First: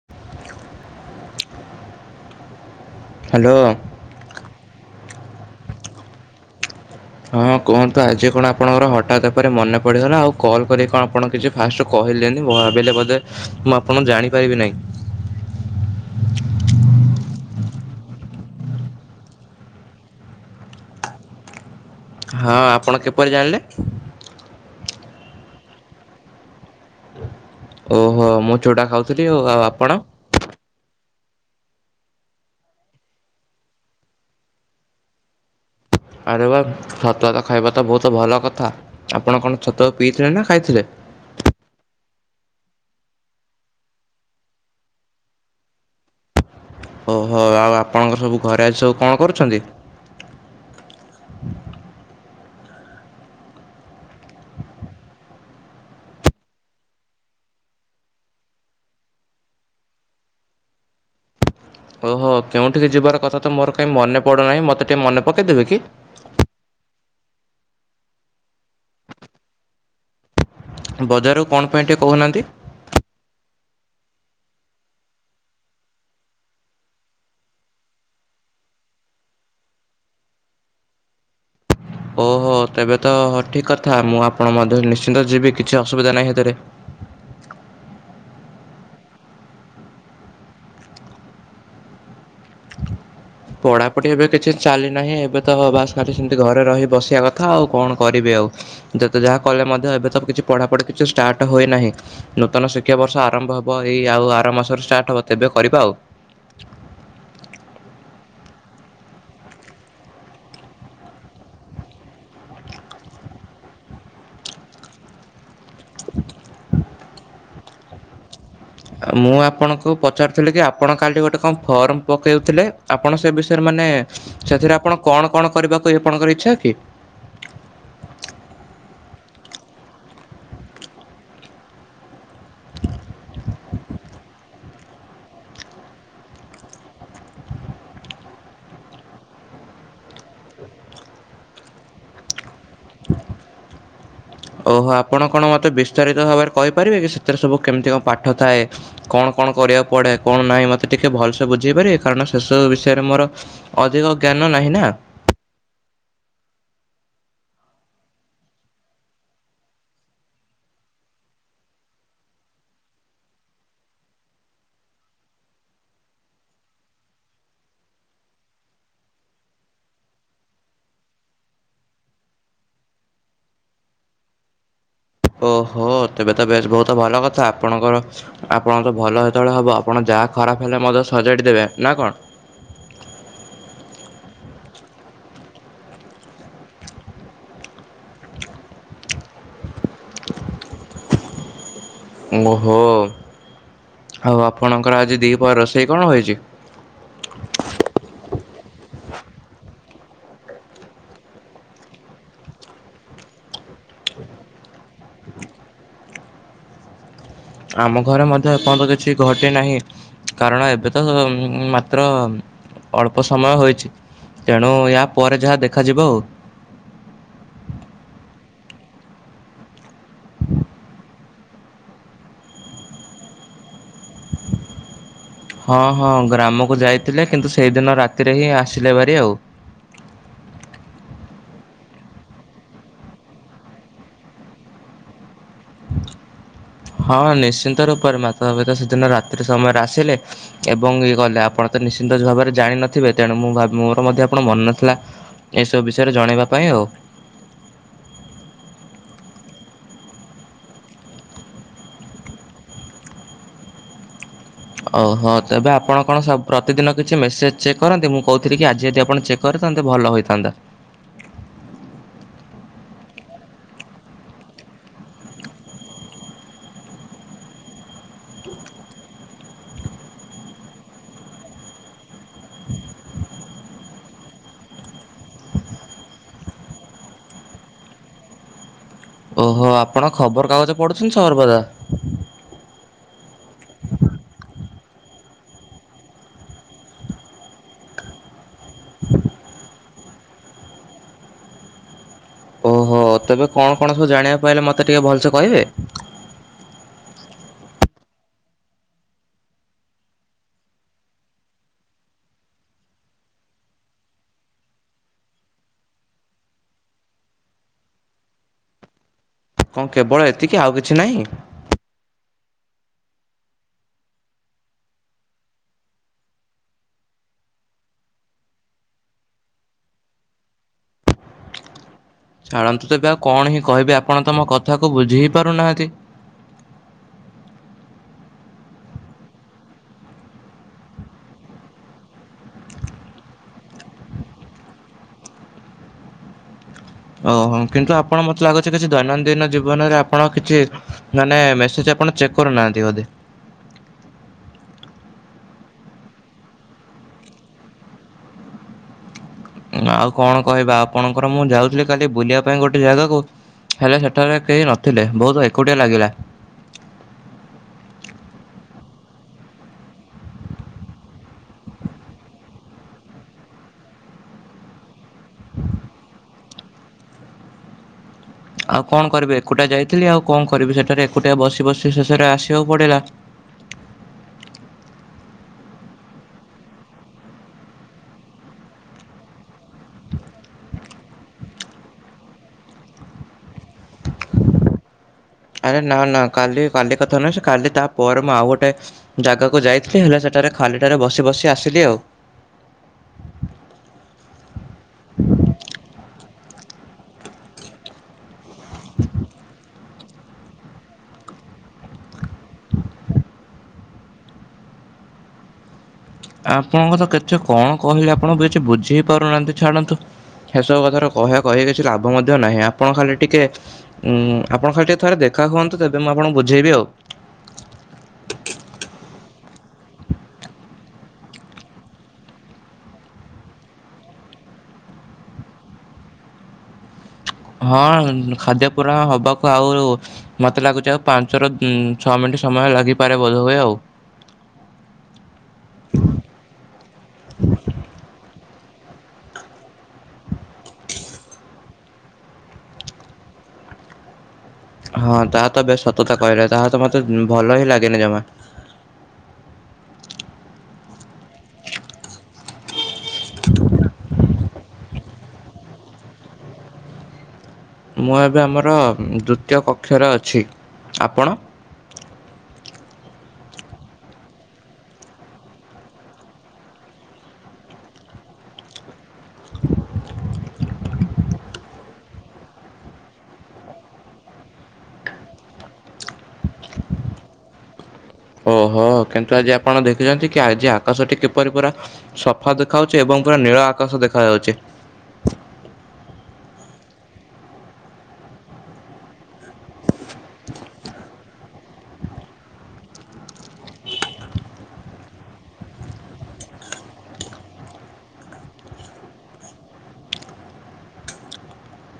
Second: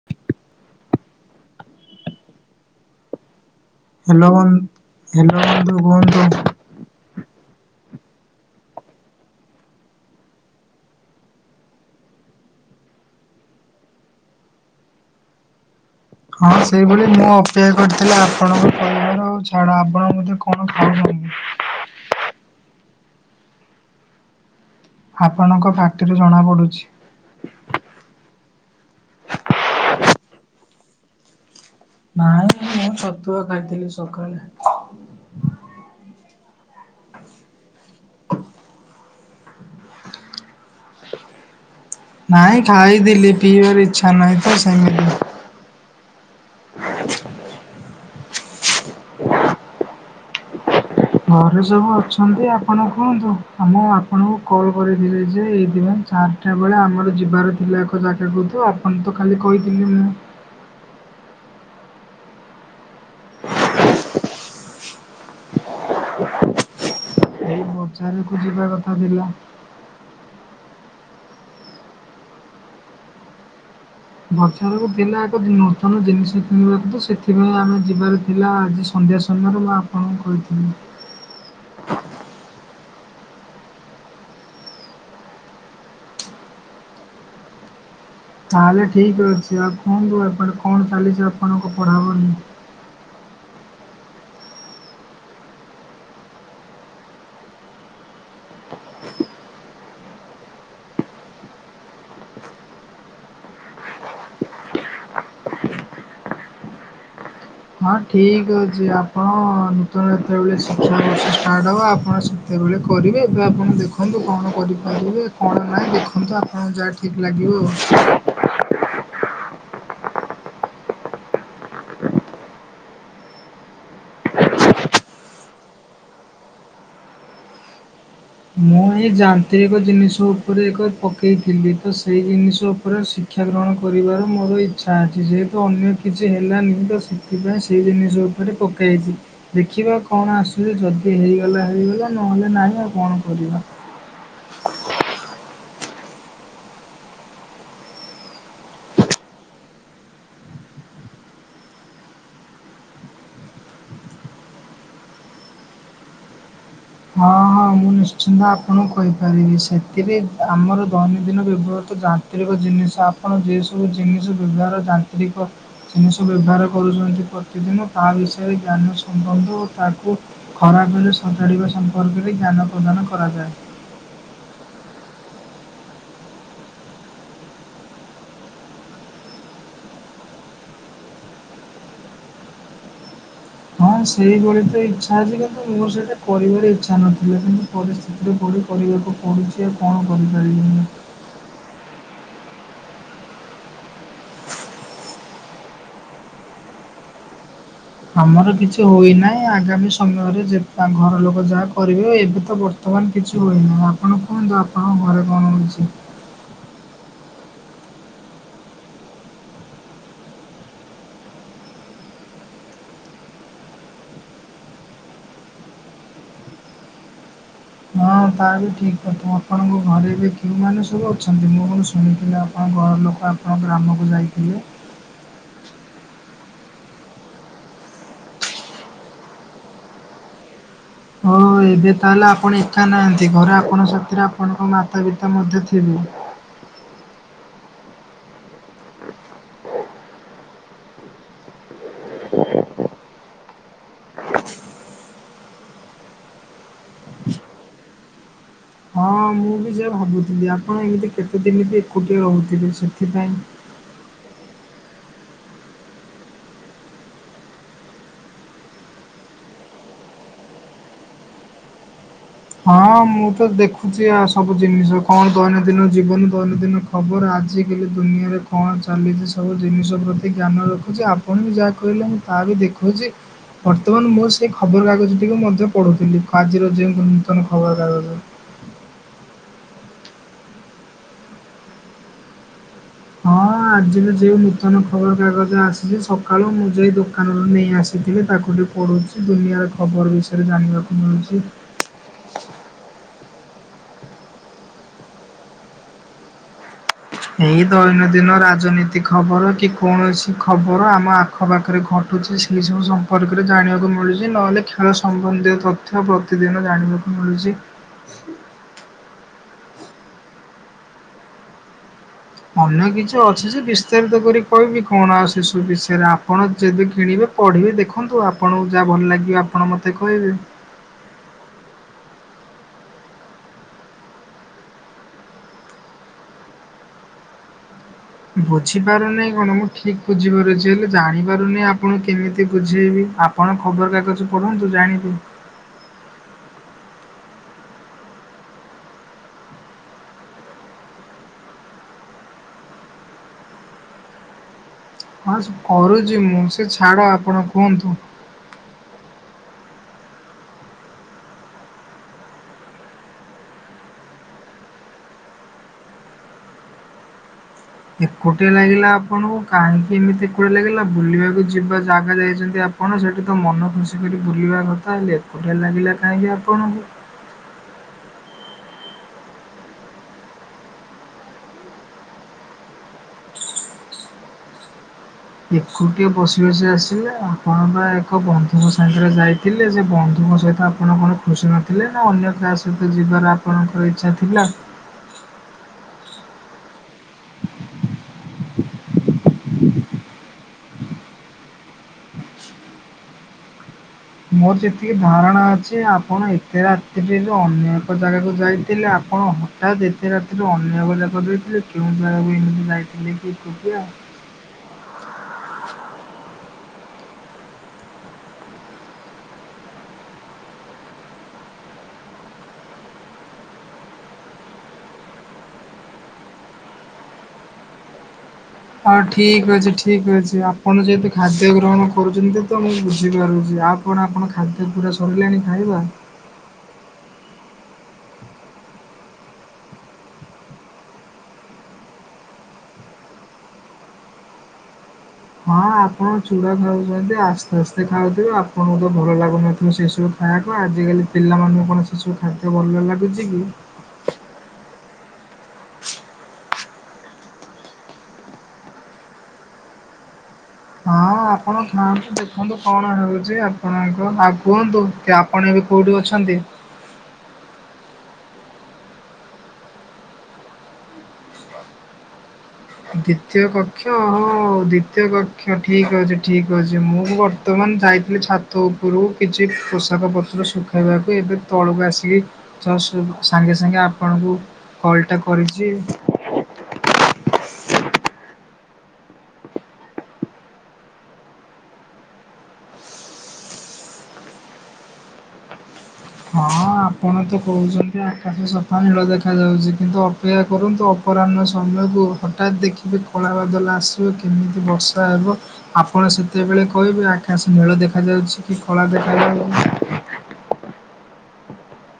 [inaudible] Hello. Hello hello କୁହନ୍ତୁ। ହଁ କୁହନ୍ତୁ ଆଜି କଣ ଆପଣଙ୍କର ହଠାତ୍ ପରେ ମନେ ପଡିଗଲା ଆଉ କଲ୍ କରିକି କଣ ଆପଣ କିଛି ଫାଷ୍ଟ କହିଲେନିଁ ଭାବିଲେ ବୋଧେ ମୁଁ ଆପଣ ଜାଣିପାରିବି ନାହିଁ। ହଁ ସେଇଭଳି ମୁଁ ଅପେକ୍ଷା କରିିଥିଲି ଆପଣଙ୍କ ପରିବାର ଆଉ ଛାଡ ଆପଣ [inaudible] [unintelligible] ହଁ ଆପଣ କିପରି ଜାଣିଲେ। ଆପଣଙ୍କ ପାଟିରୁ ଜଣାପଡ଼ୁଛି। ଓହୋ ମୁଁ ଚୁଡା ଖାଉଥିଲି ଆଉ ଆପଣ। ନାଇଁ ମୁଁ ଛତୁଆ ଖାଇଥିଲି ସକାଳେ। ଆରେ ବା ସତୁଆତ ଖାଇବା ତ ବହୁତ ଭଲ କଥା। ଆପଣ କଣ ଛତୁଆକୁ ପିଇଥିଲେ ନା ଖାଇଥିଲେ। ନାଇଁ ଖାଇଥିଲି ପିଇବାର ଇଚ୍ଛା ନାହିଁ ତ ସେମିତି। ଓହୋ ଆଉ ଆପଣଙ୍କର ସବୁ ଘରେ ଆଜି ସବୁ କଣ କରୁଛନ୍ତି। ଘରେ ସବୁ ଅଛନ୍ତି ଆପଣ କୁହନ୍ତୁ ଆ ମୁଁ ଆପଣଙ୍କୁ କଲ୍ କରିଥିଲି ଯେ ଏଇଥିପାଇଁ ଚାର୍ ଟା ବେଳେ ଆମର ଯିବାର ଥିଲା ଏକ ଜାଗାକୁ ତ ଆପଣ ତ କାଲି କହିଥିଲି ମୁଁ ଓହୋ କେଉଁଠିକି ଯିବାର କଥା ତ ମୋର କାହିଁ ମନେ ପଡୁନାହିଁ ମୋତେ ଟିକେ ମନେ ପକେଇଦେବେ କି। ବାଜାରକୁ ଯିବା କଥା ଥିଲା। ବଜାରରୁ କଣ ପାଇଁ ଟିକେ କହୁନାହାନ୍ତି। ବଜାରକୁ ଥିଲା ଏକ ନୂତନ ଜିନିଷ କିଣିବାକୁ ତ ସେଥିପାଇଁ ଆମେ ଯିବାର ଥିଲା ଆଜି ସ ସନ୍ଧ୍ୟା ସମୟରେ ମୁଁ ଆପଣଙ୍କୁ କହିଥିଲି। ହ ତେବେ ତ ଠିକ୍ କଥା ମୁଁ ଆପଣ ମଧ୍ୟ ନିଶ୍ଚିନ୍ତ ଯିବି କିଛି ଅସୁବିଧା ନାହିଁ ସେଥିରେ। ତାହେଲେ ଠିକ ଅଛି ଆଉ କୁହନ୍ତୁ ଆଣ କଣ ଚାଲିଛି ଆପଣଙ୍କ ପଢ଼ାପଢି। ପଢାପଢି ଏବେ କିଛି ଚାଲି ନାହିଁ ଏବେ ତ ବାସ୍ ଖାଲି ସେମିତି ଘରେ ରହି ବସିବା କଥା ଆଉ କଣ କରିବି ଆଉ। ଯେତ ଯାହା କଲେ ମଧ୍ୟ ଏବେ ତ କିଛି ପଢାପଢି କିଛି ଷ୍ଟାର୍ଟ ହୁଏନାହିଁ। ନୂତନ ଶିକ୍ଷା ବର୍ଷ ଆରମ୍ଭ ହବ ଏଇ ଆଉ ଆର ମାସରୁ ଷ୍ଟାର୍ଟ ହବ ତେବେ କରିବା ଆଉ। ହଁ ଠିକ୍ ଅଛି ଆପଣ ନୂତନ ଯେତେବେଳେ ଶିକ୍ଷାବର୍ଷ ଷ୍ଟାର୍ଟ ହବ ଆପଣ ସେ ତେବେଳେ କରିବେ ଏବେ ଆପଣ ଦେଖନ୍ତୁ କଣ କରିପାରିବେ କଣ ନାହିଁ ଦେଖନ୍ତୁ ଆପଣ ଯାହା ଟି ଠିକ୍ ଲାଗିବ ଆଉ। ମୁଁ ଆପଣଙ୍କୁ ପଚାରୁିଥିଲି କି ଆପଣ କାଲି ଗୋଟେ କଣ ଫର୍ମ ପକାଇଥିଲେ ଆପଣ ସେ ବିଷୟରେ ମାନେ ସେଥିରେ ଆପଣ କଣ କଣ କରିବାକୁ ଆପଣଙ୍କର ଇଚ୍ଛା କି। ମୁଁ ଏଇ ଯାନ୍ତ୍ରିକ ଜିନିଷ ଉପରେ ଏକ ପକେଇଥିଲି ତ ସେଇ ଜିନିଷ ଉପରେ ସି କ୍ଷାଗ୍ରହଣ କରିବାର ମୋର ଇଚ୍ଛା ଅଛି ଯେହେତୁ ଅନ୍ୟ କିଛି ହେଲାନି ତ ସେ ଥିପଇଁ ସେଇ ଜିନିଷ ଉପରେ ପକେଇଛି। ଦେଖିବା କଣ ଆସୁଛି ଯଦି ହେଇଗଲା ହେଇଗଲା ନହେଲେ ନାହିଁ ଆଉ କଣ କରିବା। ଓହୋ ଆପଣ କଣ ମୋତେ ବିସ୍ତାରିତ ଭାବରେ କହିପାରିବେ କି ସେଥିରେ ସବୁ କେମିତି କଣ ପାଠ ଥାଏ। କଣ କଣ କରିବାକୁ ପଡେ କଣ ନାହିଁ ମତେ ଟିକେ ଭଲସେ ବୁଝେଇ ପାରିବେ କାରଣ ସେ ସବୁ ବିଷୟରେ ମୋର ଅଧିକ ଜ୍ଞାନ ନାହିଁ ନା। ହଁ ହଁ। ମୁଁ ନିଶ୍ଚିନ୍ତ ଆପଣଙ୍କୁ କହିପାରିବି। ସେଥିରେ ଆମର ଦୈନନ୍ଦିନ ବ୍ୟବହୃତ ଯା ନ୍ତ୍ରିକ ଜିନିଷ। ଆପଣ ଯେ ସବୁ ଜିନିଷ ଦୁନିଆ ର ଯାନ୍ତ୍ରିକ ଜିନିଷ ବ୍ୟବହାର କରୁଛନ୍ତି ପ୍ରତିଦିନ ତା ବିଷୟରେ ଜ୍ଞାନ ସମ୍ବନ୍ଧ ଓ ତାକୁ ଖରାପ ହେଲେ ସଜାଡିବା ସମ୍ପର୍କରେ ଜ୍ଞାନ ପ୍ରଦାନ କରାଯାଏ। ଓହୋ। ତେବେ ତ ବେଶ ବହୁତ ଭଲ କଥା। ଆପଣଙ୍କର ଆପଣଙ୍କ ତ ଭଲ ହେତେବେଳେ ହବ ଆପଣ ଯାହା ଖରାପ ହେଲେ ମଧ୍ୟ ସଜାଡ଼ି ଦେବେ। ନା କଣ? ହଁ ସେଇଭଳି ତ ଇଚ୍ଛା ଅଛି। କିନ୍ତୁ ମୋର ସେଇଟା କରିବାର ଇଚ୍ଛା ନଥିଲା। କିନ୍ତୁ ପରିସ୍ଥିତିରେ ପଡି କରିବାକୁ ପଡ଼ୁଚି ଆଉ କଣ କରିପାରିବି ମୁଁ। ଓହୋ। ଆଉ ଆପଣଙ୍କର ଆଜି ଦିହିପହରେ ରୋଷେଇ କଣ ହୋଇଚି? ଆମର କିଛି ହୋଇନାହିଁ। ଆଗାମୀ ସମୟରେ ଯେ ଘର ଲୋକ ଯାହା କରିବେ ଏବେ ତ ବ ବର୍ତ୍ତମାନ କିଛି ହୋଇନି। ଆପଣ କୁହନ୍ତୁ ଆପଣଙ୍କ ଘରେ କଣ ହଉଚି? ଆମ ଘରେ ମଧ୍ୟ ଏପର୍ଯ୍ୟନ୍ତ କିଛି ଘଟି ନାହିଁ। କାରଣ ଏବେ ତ ମାତ୍ର ଅଳ୍ପ ସମୟ ହୋଇଚି। ତେଣୁ ୟା ପରେ ଯାହା ଦେଖାଯିବ ଆଉ। ତାହା ବି ଠିକ୍ କଥା। ଆପଣଙ୍କ ଘରେ ବି କେଉଁମାନେ ସବୁ ଅଛନ୍ତି? ମୁଁ କଣ ଶୁଣିଥିଲି ଆପଣଙ୍କ ଘର ଲୋକ ଆ ଆମ ଗ୍ରାମକୁ ଯାଇଥିଲେ। ହଁ ହଁ ଗ୍ରାମକୁ ଯାଇଥିଲେ କିନ୍ତୁ ସେଇଦିନ ରାତିରେ ହିଁ ଆସିଲେ ଭାରି ଆଉ। ହ ଏବେ ତାହେଲେ ଆପଣ ଏକା ନାହାନ୍ତି। ଘରେ ଆପଣଙ୍କ ସାଥିରେ ଆପଣଙ୍କ ମାତା ପିତା ମଧ୍ୟ ଥିବେ। ହଁ ନିଶ୍ଚିନ୍ତ ରୂପରେ, ମାତାପିତା ସେଦିନ ରାତ୍ରି ସମୟରେ ଆସିଲେ। ଏବଂ ଇଏ ଗଲେ। ଆପଣ ତ ନିଶ୍ଚିନ୍ତ ଭାବରେ ଜାଣିନଥିବେ ତେଣୁ ମୁଁ ଭାବ ମୋର ମଧ୍ୟ ଆପଣ ମନେ ନଥିଲା ଏସବୁ ବିଷୟରେ ଜଣାଇବା ପାଇଁ ଆଉ। ହଁ ମୁଁ ବି ସେଇୟା ଭାବୁଥିଲି ଆପଣ ଏମିତି କେତେ ଦିନ ବି ଏକୁଟିଆ ରହୁଥିବେ, ସେଥିପାଇଁ ଓହୋ। ତେବେ ଆପଣ କଣ ସ ପ୍ରତିଦିନ କିଛି ମେସେଜ୍ ଚେକ୍ କରନ୍ତି। ମୁଁ କହୁଥିଲି କି ଆଜି ଯଦି ଆପଣ ଚେକ୍ କରିଥାନ୍ତେ ଭଲ ହୋଇଥାନ୍ତା। ହଁ ମୁଁ ତ ଦେଖୁଛି ଆ ସବୁ ଜିନିଷ। କଣ ଦୈନନ୍ଦିନ ଜୀବନ ଦୈନନ୍ଦିନ ଖବର ଆଜିକାଲି ଦୁନିଆରେ କଣ ଚାଲିଚି ସବୁ ଜିନିଷ ପ୍ରତି ଜ୍ଞାନ ରଖୁଚି। ଆପଣ ବି ଯାହା କହିଲେ ମୁଁ ତା ବି ଦେଖୁଚି। ବର୍ତ୍ତମାନ ମୁଁ ସେଇ ଖବରକାଗଜ ଟିକୁ ମଧ୍ୟ ପଢୁଥିଲି। ଆଜିର ଯେଉଁ ନୂତନ ଖବରକାଗଜ। ଓହୋ ଆପଣ ଖବରକାଗଜ ପଢୁଛନ୍ତି ସର୍ବଦା। ହଁ ଆଜି ବି ଯେଉଁ ନୂତନ ଖବରକାଗଜ ଆସିଚି ସକାଳୁ ମୁଁ ଯାଇ ଦୋକାନରୁ ନେଇ ଆସ ଥିଲି ତାକୁ ଟିକେ ପଢ଼ୁଚି। ଦୁନିଆର ଖବର ବିଷୟରେ ଜାଣିବାକୁ ମିଳୁଚି। ଓହୋ। ତେବେ କଣ କଣ ସବୁ ଜାଣିବାକୁ ପାଇଲେ ମତେ ଟିକେ ଭଲସେ କହିବେ? ଏଇ ଦୈନଦିନ ରାଜନୀତି ଖବର କି କୋଣସି ଖବର ଆମ ଆ ଆଖପାଖରେ ଘଟୁଚି। ସେଇ ସବୁ ସମ୍ପର୍କରେ ଜାଣିବାକୁ ମିଳୁଚି। ନହେଲେ ଖେଳ ସମ୍ବନ୍ଧୀୟ ତ ଥ୍ୟ ପ୍ରତିଦିନ ଜାଣିବାକୁ ମିଳୁଚି। [inaudible] କଣ କେବଳ ଏତିକି ଆଉ କିଛି ନାଇଁ? ଅନ୍ୟ କିଛି ଅଛି ଯେ, ବିସ୍ତାରିତ କରି କହିବି କଣ ଆଉ ସେ ସବୁ ବିଷୟେରେ ଆପଣ ଯେବେ କିଣିବେ ପଢିବେ ଦେଖନ୍ତୁ ଆପଣଙ୍କୁ ଯାହା ଭଲ ଲାଗିବ ଆପଣ ମତେ କହିବେ। ଛାଡନ୍ତୁ ତେବେ ଆଉ କଣ ହିଁ କହିବି ଆପଣ ତ ମୋ କଥାକୁ ବୁଝି ହିଁ ପାରୁନାହାନ୍ତି। ବୁଝିପାରୁନେଇ କଣ ମୁଁ ଠିକ୍ ବୁଝିପାରୁଚି। ହେଲେ ଜାଣିପାରୁନି ଆପଣକୁ କେମିତି ବୁଝେଇବି। ଆ ପଣ ଖବରକାଗଜ ପଢନ୍ତୁ ଜାଣିବେ। ଓହୋ। କିନ୍ତୁ ଆପଣ ମତେ ଲାଗୁଚି କିଛି ଦୈନନ୍ଦିନ ଜୀବନରେ ଆପଣ କିଛି ମାନେ ମେସେଜ୍ ଆପଣ ଚେକ୍ କରୁନାହାନ୍ତି ବୋଧେ? ହଁ ସେ କରୁଚି ମୁଁ। ସେ ଛାଡ ଆପଣ କୁହନ୍ତୁ। ଆଉ କଣ କହିବା ଆପଣଙ୍କର ମୁଁ ଯାଉଥିଲି କାଲି ବୁଲିବା ପାଇଁ ଗୋଟେ ଜାଗାକୁ ହେଲେ ସେଠାରେ କେହି ନଥିଲେ। ବହୁତ୍ ଏକୁଟିଆ ଲାଗିଲା। ଏକୁଟିଆ ଲାଗିଲା ଆପଣଙ୍କୁ। କାହିଁକି ଏମିତି ଏକୁଟିଆ ଲାଗିଲା ବୁଲିବାକୁ ଯିବା ଜାଗା ଯାଇଚନ୍ତି ଆପ ପଣ। ସେଇଠି ତ ମନ ଖୁସି କରି ବୁଲିବା କଥା। ହେଲେ ଏକୁଟିଆ ଲାଗିଲା କାହିଁକି ଆପଣଙ୍କୁ? ଆଉ କଣ କରିବି, ଏକୁଟିଆ ଯାଇଥିଲି ଆଉ କଣ କରିବି ସେଠାରେ ଏକୁଟିଆ ବସି ବସି ଶେଷରେ ଆସିବାକୁ ପଡିଲା। ଏକୁଟିଆ ବସି ବସି ଆସିଲେ ଆପଣବା ଏକ ବନ୍ଧୁଙ୍କ ସାଙ୍ଗେରେ ଯାଇଥିଲେ ସେବନ୍ଧୁଙ୍କ ସହିତ ଆ ଆପଣ କଣ ଖୁସି ନଥିଲେନା ଅନ୍ୟ କାହା ସହିତ ଯିବାର ଆପଣଙ୍କର ଇଚ୍ଛା ଥିଲା? ଆରେ ନା ନା କାଲି କାଲି କଥା ନୁହେଁ ସେକାଲି ତାପରେ ମୁଁ ଆଉ ଗୋଟେ ଜାଗାକୁ ଯାଇଥିଲି ହେଲେ ସେଠାରେ ଖାଲିଟାରେ ବସି ବସି ଆସିଲି ଆଉ। ମୋର ଯେତିକି ଧାରଣା ଅଛି ଆପଣ ଏତେ ରାତ୍ରିରୁ ଅନ୍ୟ ଏକ ଜାଗାକୁ ଯାଇଥିଲେ ଆପଣ ତାବି ଏତେ ରାତିରୁ ଅନ୍ଯ ଏକ ଜାଗାକୁ ଯାଇଥିଲେ କେଉଁ ଜାଗାକୁ ଏମିତି ଯାଇଥିଲେକି ଏକୁଟିଆ? ଆପଣଙ୍କତ କେତେ କଣ କହିଲେ ଆପଣ କିଛି ବୁଝିହି ପାରୁନାହାନ୍ତି ଛାଡ଼ନ୍ତୁ। ସେସବୁ କଥାର କହିବା କହିବା କିଛି ଲାଭ ମଧ୍ୟ ନାହିଁ ଆପଣ ଖାଲି ଟିକେ ଉଁ ଆପଣ ଖାଲି ଟିକେ ଥରେ ଦେଖା ହୁଅନ୍ତୁ ତେବେ ମୁଁ ଆପଣଙ୍କୁ ବୁଝେଇବି ଆଉ। ହଉ ଠିକ୍ ଅଛି ଠିକ୍ ଅଛି ଆପଣ ଯେହେତୁ ଖାଦ୍ୟ ଗ୍ରହଣ କରୁଚିନ୍ତିତ ମୁଁ ବୁଝିପାରୁଚି ଆପ୍ କଣ ଆପଣ ଖାଦ୍ୟ ପୁରା ସରିଲାଣି ଖାଇବା? ହଁ ଉଁ ଖାଦ୍ୟ ପୂରଣ ହବାକୁ ଆଉ ମତେ ଲାଗୁଚି ଆଉ ପାଞ୍ଚରୁ ଉଁ ଛଅ ମିଣ୍ଟି ସମୟ ଲାଗିପାରେ ବୋଧୁଏ ଆଉ। ହଁ ଆପଣ ଚୁଡ଼ା ଖାଉଚନ୍ତି ଆସ୍ତେ ଆସ୍ତେ ଖାଉଥିବେ ଆପଣଙ୍କୁତ ଭଲ ଲାଗୁନଥିବ ସେସବୁ ଖାଇବାକୁ ଆଜିକାଲି ପିଲାମାନଙ୍କୁ କଣ ସେସବୁ ଖାଦ୍ୟ ଭଲ ଲାଗୁଚିକି? ହଁ ତାହାତ ବେଶ୍ ସତଥା କହିଲେ ତାହାତ ମତେ ଉଁ ଭଲହିଁ ଲାଗେନି ଜମା। ହଁ ଆପଣ ଖାଆନ୍ତୁ ଦେଖନ୍ତୁ କଣ ହେଉଚି ଆପଣଙ୍କ ଆଉ କୁହନ୍ତୁକି ଆପଣ ଏବେ କୋଉଠି ଅଛନ୍ତି? ମୁଁ ଏବେ ଆମର ଦୁତୀୟ କକ୍ଷରେ ଅଛି ଆପଣ? ଦ୍ଵିତୀୟ କକ୍ଷ ଓହ ଦ୍ଵିତୀୟ କକ୍ଷ ଠିକ୍ ଅଛି ଠିକ୍ ଅଛି ମୁଁ ବ ର୍ତ୍ତମାନ ଯାଇଥିଲି ଛାତ ଉପୁରୁ କିଛି ପୋଷାକ ପତ୍ର ଶୁଖାଇବାକୁ ଏବେ ତଳୁକୁ ଆସିଲି ତ ସେଇଟୁ ସାଙ୍ଗେ ସାଙ୍ଗେ ଆପଣଙ୍କୁ କଲ୍ ଟା କରିଚି ଓହୋ କିନ୍ତୁ ଆଜି ଆପଣ ଦେଖିଚନ୍ତିକି ଆଜି ଆକାଶଟି କିପରି ପୁରା ସଫା ଦେଖାଯାଉଚି ଏବଂ ପୁରା ନୀଳ ଆକାଶ ଦେଖାଯାଉଚି। ହଁ ଆପଣତ କହୁଚନ୍ତି ଆକାଶ ସଫା ନୀଳ ଦେଖାଯାଉଚି କିନ୍ତୁ ଅପେକ୍ଷା କରନ୍ତୁ ଅପରାହ୍ନ ସମୟକୁ ହଠାତ୍ ଦେଖିବେ କଳା ବାଦଲ ଆସିବ କିମିତି ବର୍ଷା ହେବ ଆପଣ ସେତେବେଳେ କହିବେ ଆକାଶ ନୀଳ ଦେଖାଯାଉଚିକି କଳା ଦେଖାଯାଉଚି।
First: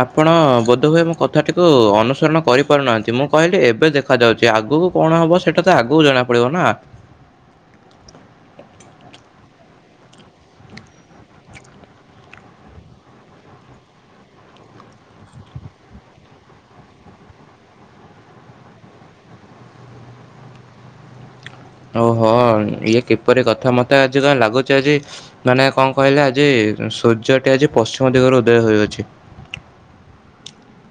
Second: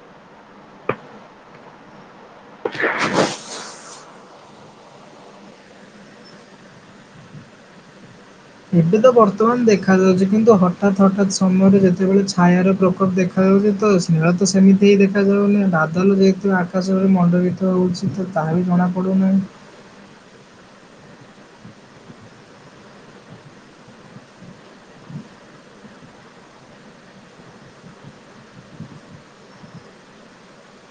ଆପଣ ବୋଧୁଏ ମୋ କଥାଟିକୁ ଅନୁସରଣ କରିପାରୁନାହାନ୍ତି ମୁଁ କହିଲି ଏବେ ଦେଖ ଦେଖା ଯାଉଚି ଆଗକୁ କଣ ହବ ସେଇଟାତ ଆଗକୁ ଜଣା ପଡ଼ିବନା। ଏବେତ ବର୍ତ୍ତମାନ ଦେଖାଯାଉଛି କିନ୍ତୁ ହଠାତ୍ ହଠାତ୍ ସମୟରେ ଯେତେବେଳେ ଛାୟାର ପ୍ରକୋପ ଦେଖ ଦେଖାଯାଉଛି ତ ସ୍ନେହାତ ସେମିତିହିଁ ଦେଖାଯାଉନି ବାଦଲ ଯେହେତୁ ଆକାଶରେ ମଣ୍ଡଳୀ ତ ହେଉଛି ତ ତାହାବି ଜଣାପଡ଼ୁନାହିଁ। ଓହୋ ଇଏ କିପରି କଥା ମତେ ଆଜି କଣ ଲାଗୁଛି ଆଜି ମାନେ କଣ କହିଲେ ଆଜି ସୂର୍ଯ୍ୟଟି ଆଜି ପଶ୍ଚିମ ଦିଗରୁ ଉଦୟ ହୋଇଅଛି।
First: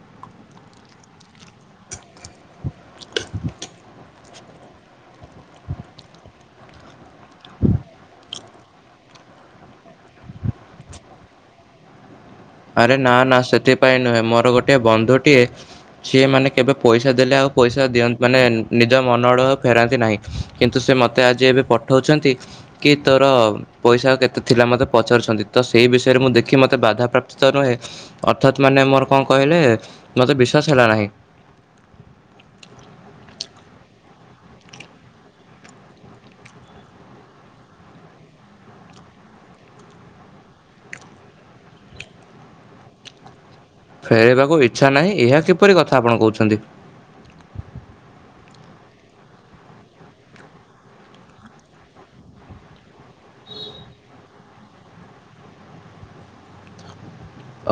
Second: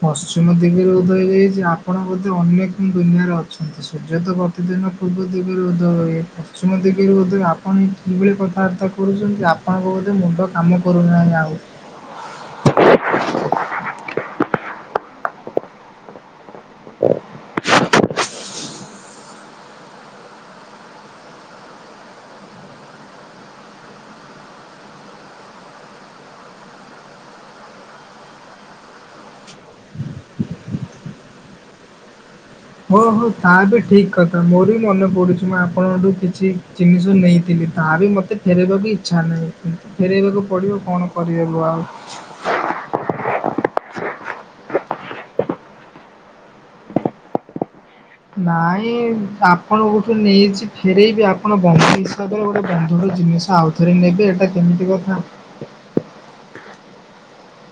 ପଶ୍ଚିମ ଦିଗରେ ଉଦୟ ହୋଇଯାଇଛି ଆପଣ ବୋଧେ ଅନ୍ୟ କେଉଁ ଦୁନିଆରେ ଅଛନ୍ତି ସୂର୍ଯ୍ୟତ ପ୍ରତିଦିନ ପୂର୍ବ ଦିଗରୁ ଉଦୟ ହେବେ ପଶ୍ଚିମ ଦିଗରୁ ଉଦୟ ଆପଣ ଏକିଭଳି କଥାବାର୍ତ୍ତା କର କରୁଛନ୍ତି ଆପଣଙ୍କର ବୋଧେ ମୁଣ୍ଡ କାମ କରୁନାହିଁ ଆଉ। ଆରେ ନା ନା ସେଥିପାଇଁ ନୁହେଁ ମୋର ଗୋଟେ ବନ୍ଧୁଟିଏ ସିଏ ମାନେ କେବେ ପଇସା ଦେଲେ ଆଉ ପଇସା ଦିଅନ୍ତି ମାନେ ନିଜ ମନ ଆଡ଼ୁ ଆଉ ଫେରାନ୍ତି ନାହିଁ। କିନ୍ତୁ ସେମୋତେ ଆଜି ଏବେ ପଠଉଛନ୍ତି କି ତୋର ପଇସା ଆଉ କେତେ ଥିଲା ମୋତେ ପଚାରୁଛନ୍ତି ତସେହି ବିଷୟରେ ମୁଁ ଦେଖି ମୋତେ ବାଧାପ୍ରାପ୍ତ ନୁହେଁ ଅର୍ଥାତ ମାନେ ମୋର କଣ କହିଲେ ମତେ ବିଶ୍ଵାସ ହେଲା ନାହିଁ। ଓହୋ ତାହାବି ଠିକ୍ କଥା ମୋରବି ମନେ ପଡ଼ୁଚି ମୁଁ ଆପଣଙ୍କଠୁ କିଛି ଜିନିଷ ନେଇଥିଲି ତାହାବି ମତେ ମତେ ଫେରାଇବାକୁ ଇଚ୍ଛା ନାହିଁ କିନ୍ତୁ ଫେରାଇବାକୁ ପଡ଼ିବ କଣ କରିହେବ ଆଉ। ଫେରାଇବାକୁ ଇଚ୍ଛା ନାହିଁ ଏହା କିପରି କଥା ଆପଣ କହୁଛନ୍ତି? ନାଇଁ ଆପଣଙ୍କଠୁ ନେଇଚି ଫେରେଇବି ଆପଣ ବନ୍ଧୁ ହିସାବରେ ଗୋଟେ ବନ୍ଧୁର ଜିନିଷ ଆଉ ଫେରେଇନେବେ ଏଇଟା କେମିତି କଥା?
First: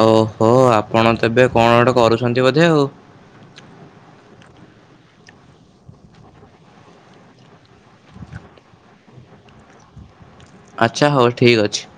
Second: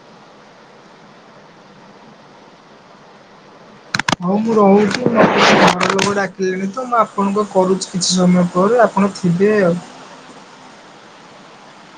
ଓହୋ ଆପଣ ତେବେ କଣ ଗୋଟେ କରୁଛନ୍ତି ବୋଧେ ଆଉ। ହଉ ମୁଁ ରହୁଚି ମୋ ଘର ଲୋକ ଡାକିଲେଣିତ ମୁଁ ଆପଣଙ୍କୁ କରୁଚି କିଛି ସମୟ ପରେ ଆପଣ ଥିବେ ଆଉ ଆଚ୍ଛା ହଉ ଠିକ୍ ଅଛି।